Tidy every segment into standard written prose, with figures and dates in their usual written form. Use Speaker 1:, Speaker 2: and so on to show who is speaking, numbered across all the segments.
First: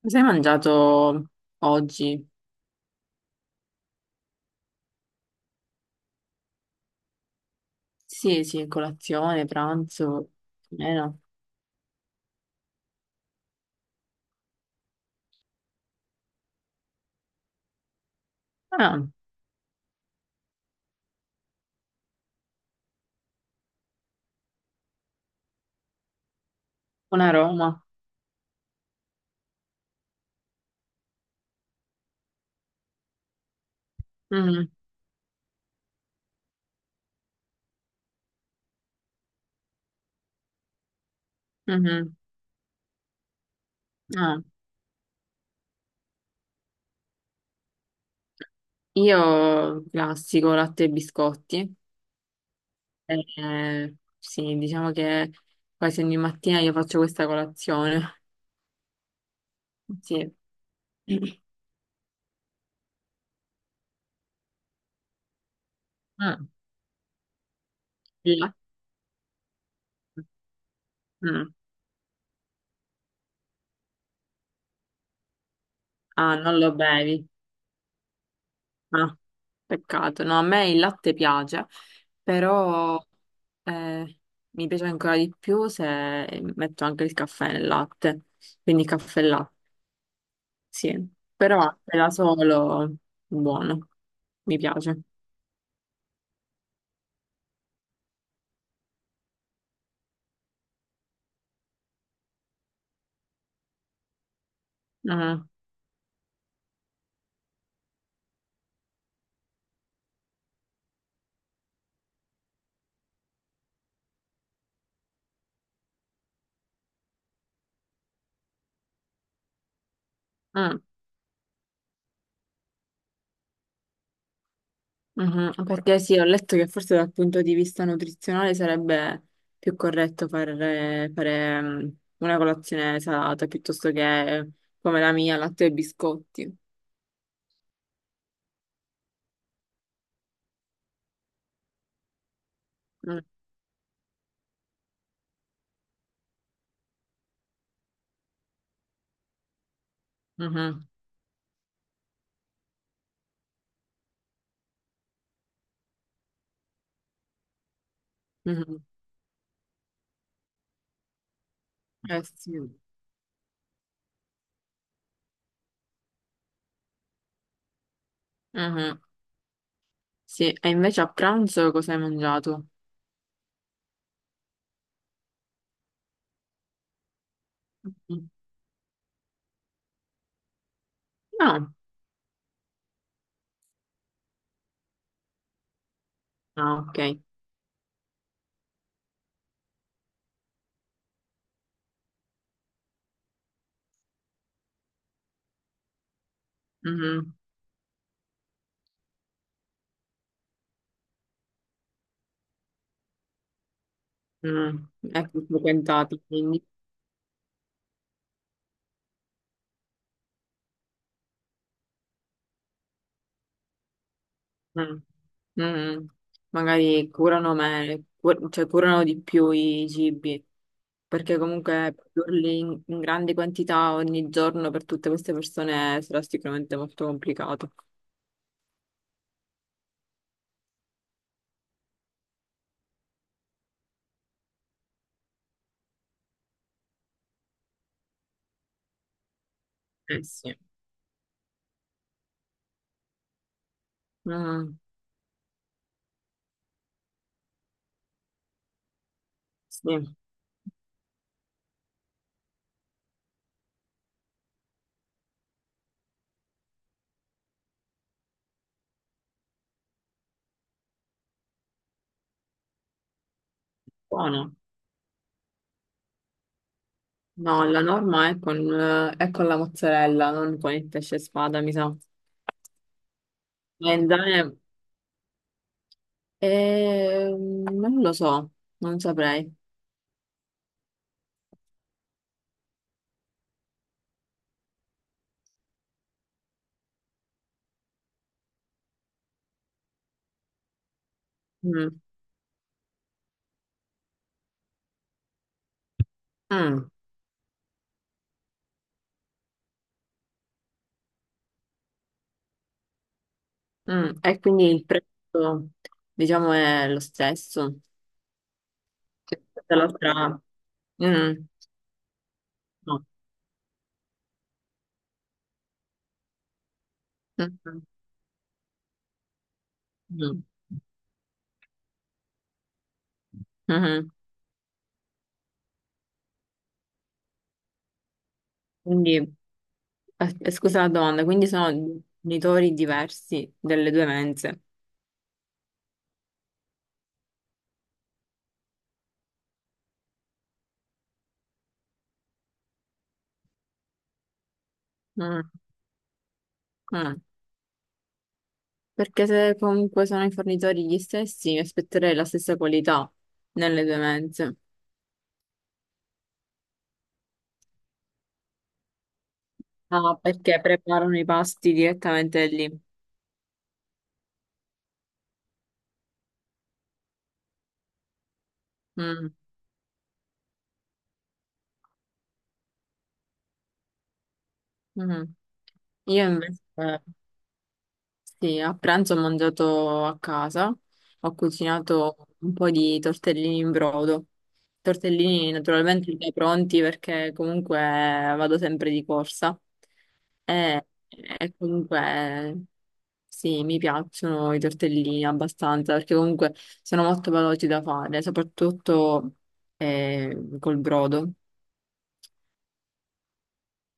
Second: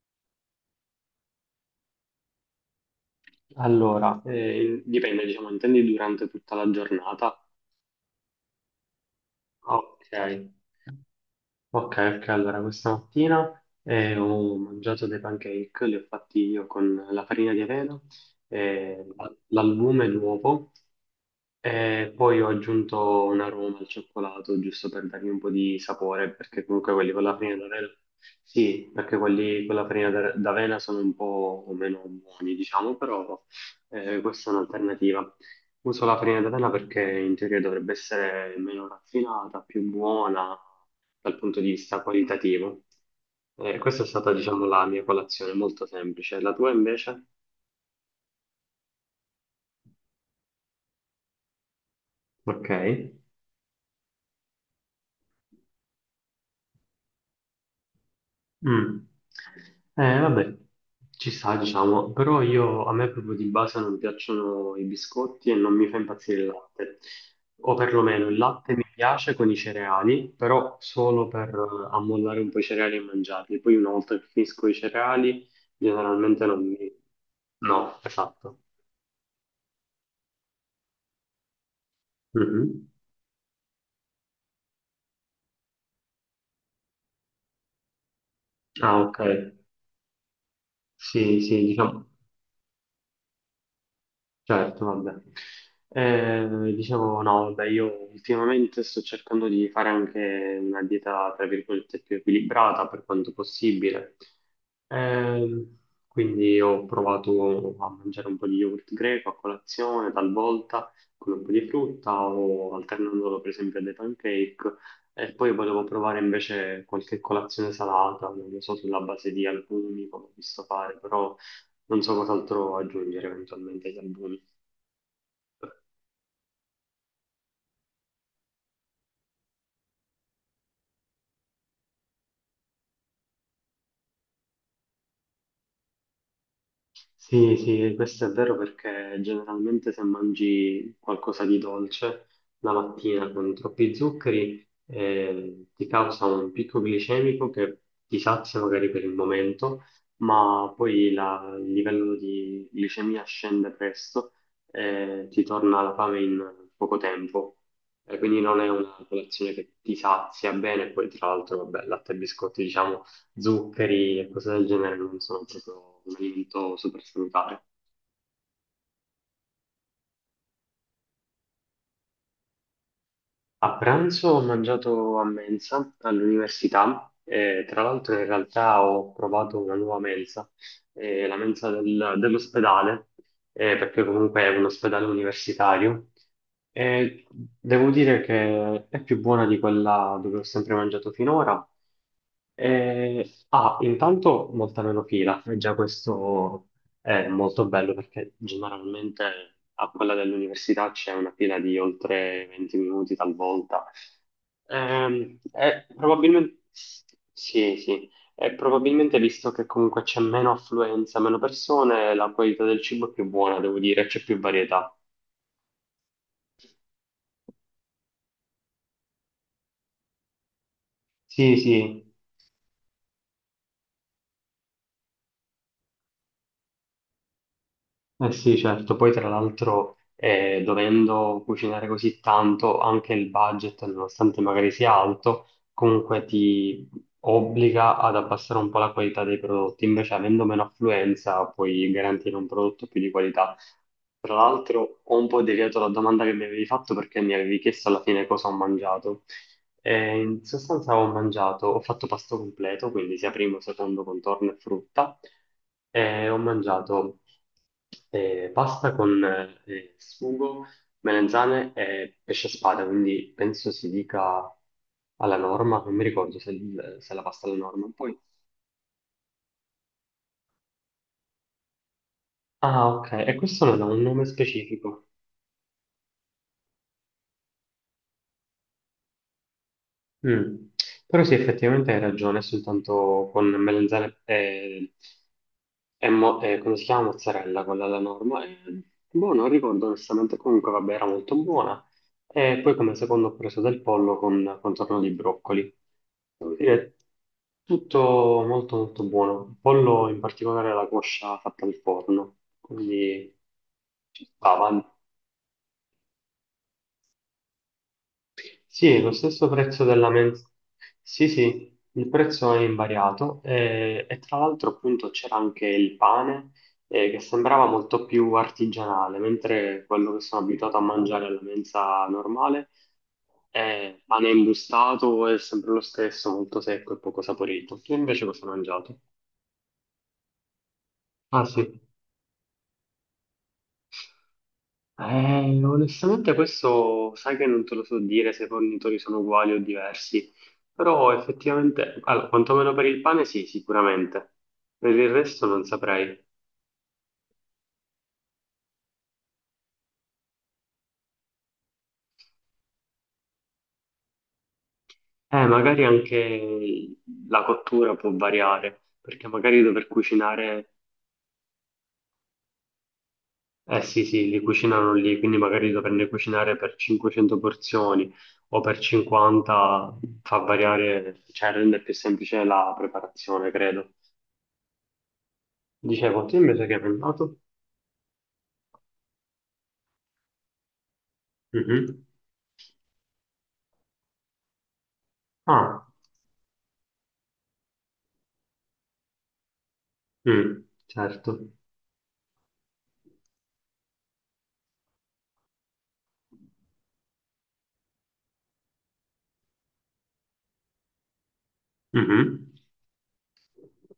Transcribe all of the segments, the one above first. Speaker 1: Cosa hai mangiato oggi?
Speaker 2: Allora, dipende, diciamo, intendi durante tutta la giornata?
Speaker 1: Sì, sì, colazione,
Speaker 2: Ok,
Speaker 1: pranzo, più o meno.
Speaker 2: ok, allora questa mattina ho mangiato dei pancake, li ho fatti io con la farina di avena, eh,
Speaker 1: Ah,
Speaker 2: l'albume e l'uovo. E poi ho aggiunto un aroma al cioccolato, giusto per dargli un po' di sapore, perché comunque quelli
Speaker 1: un
Speaker 2: con la farina
Speaker 1: aroma.
Speaker 2: d'avena, sì, perché quelli con la farina d'avena sono un po' meno buoni, diciamo, però questa è
Speaker 1: Mm,
Speaker 2: un'alternativa. Uso la farina d'avena perché in teoria dovrebbe essere meno raffinata, più buona dal punto di vista
Speaker 1: mhm.
Speaker 2: qualitativo. Questa è stata,
Speaker 1: Ah,
Speaker 2: diciamo, la mia colazione, molto semplice. La tua invece?
Speaker 1: io classico latte e biscotti.
Speaker 2: Ok.
Speaker 1: Sì, diciamo che quasi ogni mattina io faccio questa colazione.
Speaker 2: Mm.
Speaker 1: Sì.
Speaker 2: Vabbè, ci sta, diciamo, però io a me proprio di base non piacciono i biscotti e non mi fa impazzire il
Speaker 1: Mm,
Speaker 2: latte, o perlomeno il
Speaker 1: il latte.
Speaker 2: latte mi piace con i cereali, però solo per
Speaker 1: Mm.
Speaker 2: ammollare un po' i cereali e mangiarli. Poi una volta che finisco i cereali,
Speaker 1: Ah,
Speaker 2: generalmente
Speaker 1: non
Speaker 2: non
Speaker 1: lo
Speaker 2: mi...
Speaker 1: bevi.
Speaker 2: No, esatto.
Speaker 1: Ah, peccato. No, a me il latte piace,
Speaker 2: Mhm.
Speaker 1: però eh, mi piace ancora di più se metto anche il caffè nel latte. Quindi
Speaker 2: Ah, ok.
Speaker 1: caffè e latte, sì.
Speaker 2: Sì,
Speaker 1: Però
Speaker 2: sì,
Speaker 1: latte
Speaker 2: diciamo.
Speaker 1: da solo, buono, mi
Speaker 2: Certo,
Speaker 1: piace.
Speaker 2: vabbè. Dicevo, no, vabbè, io ultimamente sto cercando di fare anche una dieta, tra virgolette, più equilibrata per quanto possibile.
Speaker 1: Mm,
Speaker 2: Ehm, quindi ho provato a mangiare un po' di yogurt greco a colazione, talvolta con un po' di frutta o alternandolo per esempio alle pancake. E poi volevo provare invece qualche colazione salata, non lo so, sulla base di albumi, come ho visto
Speaker 1: mm,
Speaker 2: fare, però non so cos'altro aggiungere eventualmente agli albumi.
Speaker 1: mhm. Perché sì, ho letto che forse dal punto di vista nutrizionale sarebbe più corretto fare una colazione salata piuttosto che come la mia, latte e biscotti.
Speaker 2: Sì, sì, questo è vero perché generalmente se mangi qualcosa di dolce la
Speaker 1: Mm,
Speaker 2: mattina con troppi zuccheri ti causa un picco glicemico che ti sazia magari per il momento, ma
Speaker 1: mhm.
Speaker 2: poi il livello di glicemia scende presto e ti torna la fame in poco tempo. E quindi non è
Speaker 1: Mhm.
Speaker 2: una colazione che ti sazia bene, poi tra l'altro, vabbè, latte e
Speaker 1: Eh sì.
Speaker 2: biscotti, diciamo, zuccheri e cose del genere non sono proprio un alimento super salutare.
Speaker 1: Mhm. Sì, e invece a pranzo cosa hai mangiato?
Speaker 2: A pranzo ho mangiato a mensa all'università e tra l'altro in
Speaker 1: Mhm.
Speaker 2: realtà ho provato una nuova mensa, la mensa
Speaker 1: No.
Speaker 2: dell'ospedale, perché comunque è un ospedale universitario.
Speaker 1: Ah, ok.
Speaker 2: E devo dire che è più buona di quella dove ho sempre mangiato finora. Ah, intanto molta meno fila, e già questo è
Speaker 1: Mhm.
Speaker 2: molto bello perché generalmente a quella dell'università c'è una fila di oltre 20 minuti talvolta.
Speaker 1: Mm.
Speaker 2: Ehm,
Speaker 1: Ecco,
Speaker 2: è
Speaker 1: frequentati,
Speaker 2: probabilmente,
Speaker 1: quindi.
Speaker 2: sì, sì, è probabilmente visto che comunque c'è meno affluenza, meno persone, la qualità del cibo è più buona, devo dire, c'è più varietà.
Speaker 1: Mm. Mm. Magari curano me, cioè curano di più i cibi, perché
Speaker 2: Sì,
Speaker 1: comunque
Speaker 2: sì.
Speaker 1: produrli in grandi quantità ogni giorno per tutte queste persone sarà sicuramente molto complicato.
Speaker 2: Eh sì, certo, poi tra l'altro dovendo cucinare così tanto, anche il budget, nonostante magari sia alto, comunque ti obbliga ad abbassare un po' la qualità dei prodotti, invece
Speaker 1: Eh
Speaker 2: avendo
Speaker 1: sì.
Speaker 2: meno affluenza puoi garantire un prodotto più di qualità. Tra
Speaker 1: Mm.
Speaker 2: l'altro ho un po' deviato la domanda che mi avevi fatto perché mi avevi chiesto alla fine cosa ho mangiato.
Speaker 1: Sì,
Speaker 2: E in sostanza ho mangiato, ho fatto pasto completo, quindi sia primo, secondo, contorno e frutta. E ho mangiato pasta con sugo, melanzane e pesce spada, quindi penso si dica
Speaker 1: buono.
Speaker 2: alla norma, non mi ricordo se, se la pasta alla
Speaker 1: No, la
Speaker 2: norma. Poi...
Speaker 1: norma è è con la mozzarella, non con il pesce spada, mi sa.
Speaker 2: Ah, ok, e questo non ha un nome
Speaker 1: Melanzane,
Speaker 2: specifico.
Speaker 1: non lo so, non saprei.
Speaker 2: Mm. Però sì, effettivamente hai ragione, soltanto con melanzane e e come si chiama mozzarella, quella alla norma. E, boh, non ricordo onestamente, comunque vabbè, era molto buona.
Speaker 1: Mm,
Speaker 2: E poi come secondo ho preso del pollo con contorno di broccoli. Devo
Speaker 1: mm,
Speaker 2: dire, tutto molto molto buono. Il pollo in particolare la coscia fatta al forno, quindi
Speaker 1: mm.
Speaker 2: ci
Speaker 1: E quindi
Speaker 2: stava.
Speaker 1: il prezzo, diciamo, è lo stesso.
Speaker 2: Sì, è lo
Speaker 1: Che
Speaker 2: stesso
Speaker 1: tutta
Speaker 2: prezzo della
Speaker 1: l'altra.
Speaker 2: mensa. Sì,
Speaker 1: Mm,
Speaker 2: sì, il prezzo è
Speaker 1: no.
Speaker 2: invariato, e, tra l'altro appunto c'era anche il pane che sembrava
Speaker 1: Mm,
Speaker 2: molto più artigianale, mentre quello che sono
Speaker 1: mm,
Speaker 2: abituato a mangiare alla mensa normale è
Speaker 1: mhm.
Speaker 2: pane imbustato, è sempre lo stesso, molto secco e poco saporito. Tu invece cosa hai mangiato?
Speaker 1: Quindi, scusa la domanda,
Speaker 2: Ah,
Speaker 1: quindi sono
Speaker 2: sì.
Speaker 1: genitori diversi delle due mense.
Speaker 2: Onestamente questo sai che non te lo so dire se i fornitori sono uguali o diversi, però effettivamente, allora, quantomeno per il pane sì, sicuramente, per il resto
Speaker 1: Mm,
Speaker 2: non saprei.
Speaker 1: mm. Perché se comunque sono i fornitori gli stessi, mi aspetterei la stessa qualità nelle due mense.
Speaker 2: Magari anche la cottura può variare, perché magari dover
Speaker 1: Ah, perché
Speaker 2: cucinare,
Speaker 1: preparano i pasti direttamente lì.
Speaker 2: eh, sì, sì, li cucinano lì, quindi magari doverne cucinare per 500 porzioni o per
Speaker 1: Mm,
Speaker 2: 50 fa variare, cioè rende più semplice la preparazione, credo.
Speaker 1: mm. Io
Speaker 2: Dicevo, tu
Speaker 1: invece.
Speaker 2: invece che hai pensato?
Speaker 1: Sì, a pranzo ho mangiato a casa, ho
Speaker 2: Mhm.
Speaker 1: cucinato un po' di tortellini in brodo. Tortellini
Speaker 2: Ah,
Speaker 1: naturalmente già pronti perché comunque vado sempre di corsa
Speaker 2: mm,
Speaker 1: e,
Speaker 2: certo.
Speaker 1: e comunque sì, mi piacciono i tortellini abbastanza perché comunque sono molto veloci da fare, soprattutto col brodo.
Speaker 2: Mhm.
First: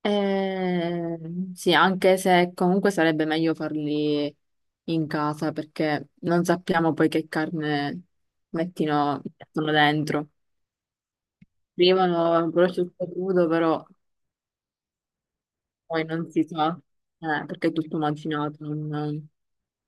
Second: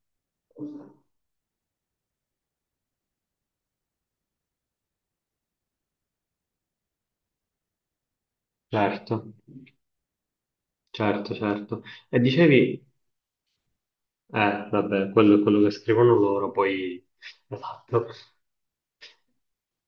Speaker 1: Eh, sì, anche se comunque sarebbe meglio farli in casa perché non sappiamo poi che carne
Speaker 2: Certo,
Speaker 1: mettono dentro.
Speaker 2: certo, certo. E
Speaker 1: Arrivano
Speaker 2: dicevi,
Speaker 1: prosciutto crudo, però
Speaker 2: vabbè, quello è quello che
Speaker 1: poi
Speaker 2: scrivono
Speaker 1: non si
Speaker 2: loro,
Speaker 1: sa,
Speaker 2: poi,
Speaker 1: perché è tutto
Speaker 2: esatto.
Speaker 1: macinato.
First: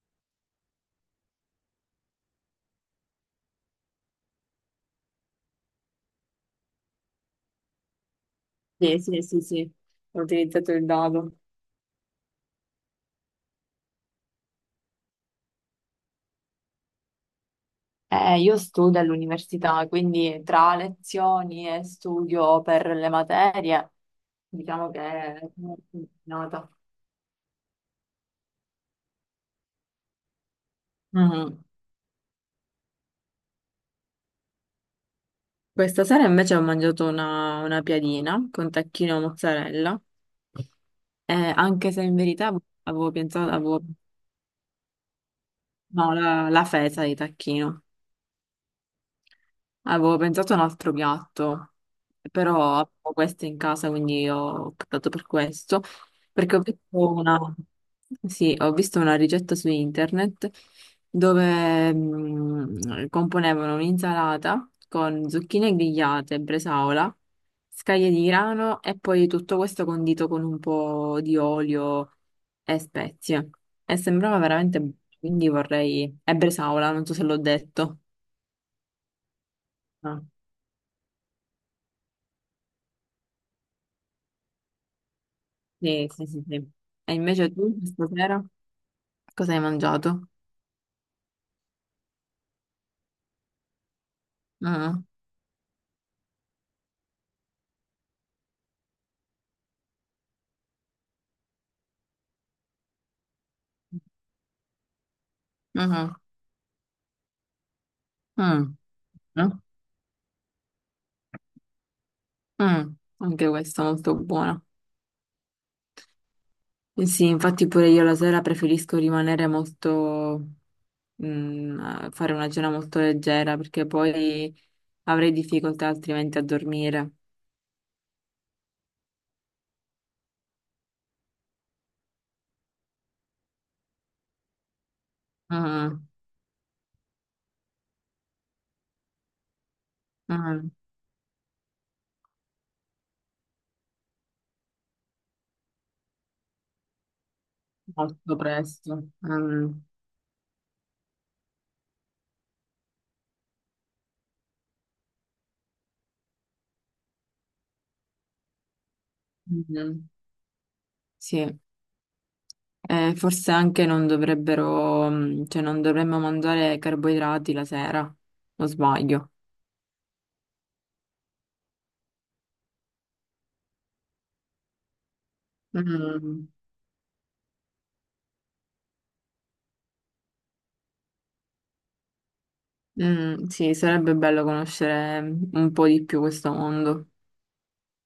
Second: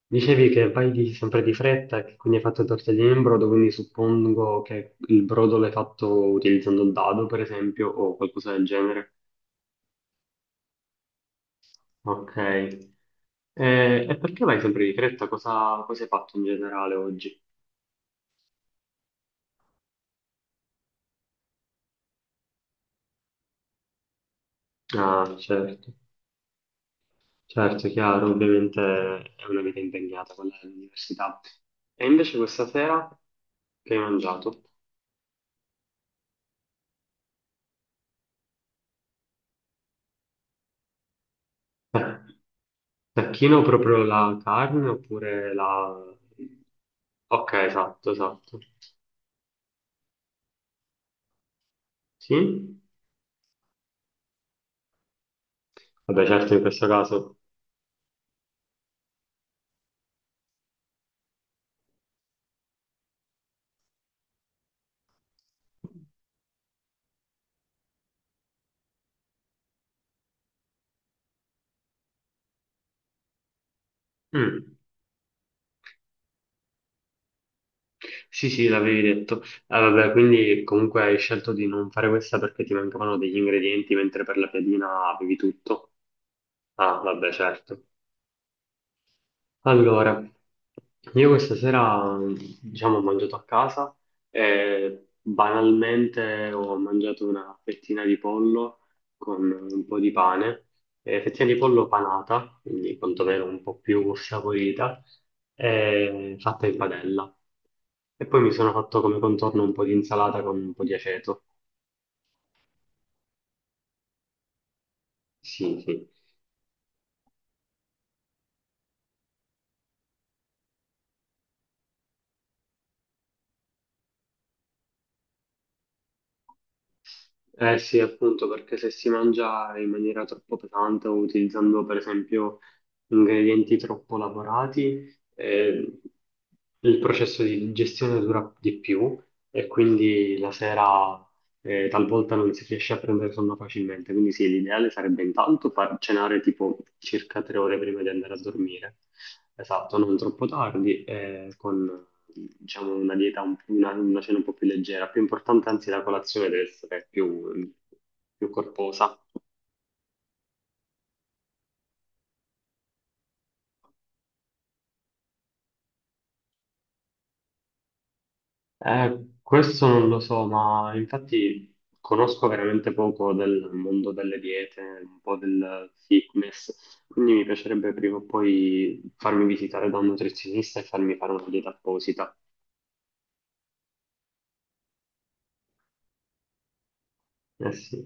Speaker 2: Dicevi che vai sempre di fretta, che quindi hai fatto tortellini in brodo, quindi suppongo che il brodo l'hai fatto utilizzando il dado, per esempio, o qualcosa del
Speaker 1: Sì,
Speaker 2: genere.
Speaker 1: sì, sì, sì, ho utilizzato il dado.
Speaker 2: Ok. E perché vai sempre di fretta? Cosa, cosa hai fatto in generale oggi?
Speaker 1: Io studio all'università, quindi tra lezioni e studio per le materie, diciamo che
Speaker 2: Ah,
Speaker 1: è molto
Speaker 2: certo.
Speaker 1: impegnata.
Speaker 2: Certo, chiaro, ovviamente è una vita impegnata quella dell'università.
Speaker 1: Mhm.
Speaker 2: E invece questa sera che hai mangiato?
Speaker 1: Questa sera invece ho mangiato una piadina con tacchino e mozzarella, anche se in verità avevo pensato,
Speaker 2: Tacchino
Speaker 1: avevo,
Speaker 2: proprio la carne oppure la...
Speaker 1: no, la fesa di
Speaker 2: Ok,
Speaker 1: tacchino.
Speaker 2: esatto, esatto.
Speaker 1: Avevo pensato a un altro piatto,
Speaker 2: Sì?
Speaker 1: però avevo questo in casa, quindi ho optato per questo,
Speaker 2: Vabbè, certo,
Speaker 1: perché
Speaker 2: in questo caso...
Speaker 1: sì, ho visto una ricetta su internet dove componevano un'insalata con zucchine grigliate, bresaola, scaglie di grano e poi tutto questo condito con un po' di olio e spezie. E sembrava
Speaker 2: Mm.
Speaker 1: veramente, buono, quindi vorrei. E bresaola, non so se l'ho detto.
Speaker 2: Sì, sì, l'avevi detto. Ah, vabbè,
Speaker 1: No.
Speaker 2: quindi comunque hai scelto di non fare questa perché ti mancavano degli ingredienti, mentre per la piadina avevi tutto.
Speaker 1: Sì, sì, sì, sì.
Speaker 2: Ah,
Speaker 1: E
Speaker 2: vabbè,
Speaker 1: invece tu
Speaker 2: certo.
Speaker 1: stasera cosa hai
Speaker 2: Allora,
Speaker 1: mangiato?
Speaker 2: io questa sera, diciamo, ho mangiato a casa
Speaker 1: Mm,
Speaker 2: e banalmente ho mangiato una fettina di pollo con un po' di pane, fettina di pollo panata, quindi quantomeno un po' più saporita,
Speaker 1: mhm,
Speaker 2: fatta in padella. E poi mi sono
Speaker 1: mm,
Speaker 2: fatto come
Speaker 1: mm,
Speaker 2: contorno un po' di insalata con un po' di aceto.
Speaker 1: mm. Anche questo molto buono.
Speaker 2: Sì, sì.
Speaker 1: Eh sì, infatti pure io la sera preferisco rimanere molto, a fare una cena molto leggera perché poi avrei difficoltà altrimenti a dormire.
Speaker 2: Eh sì, appunto, perché se si mangia in maniera troppo pesante o utilizzando per esempio ingredienti troppo lavorati, eh,
Speaker 1: Mm,
Speaker 2: il processo di digestione dura di più e quindi la
Speaker 1: mm.
Speaker 2: sera talvolta non si riesce a prendere sonno facilmente, quindi sì, l'ideale sarebbe intanto far cenare tipo circa 3 ore prima di andare
Speaker 1: Molto
Speaker 2: a dormire,
Speaker 1: presto. Mm,
Speaker 2: esatto, non troppo tardi, con diciamo una cena un po' più leggera, più importante anzi la colazione deve essere più più corposa.
Speaker 1: mm. Sì. Forse anche non dovrebbero, cioè non dovremmo mangiare carboidrati la sera, o sbaglio?
Speaker 2: Questo non lo so, ma infatti conosco veramente poco del mondo delle diete, un po' del
Speaker 1: Mm,
Speaker 2: fitness, quindi mi piacerebbe prima o poi farmi visitare da un nutrizionista e farmi fare una dieta apposita.
Speaker 1: mm, sì, sarebbe bello conoscere un po' di più questo mondo.
Speaker 2: Eh sì.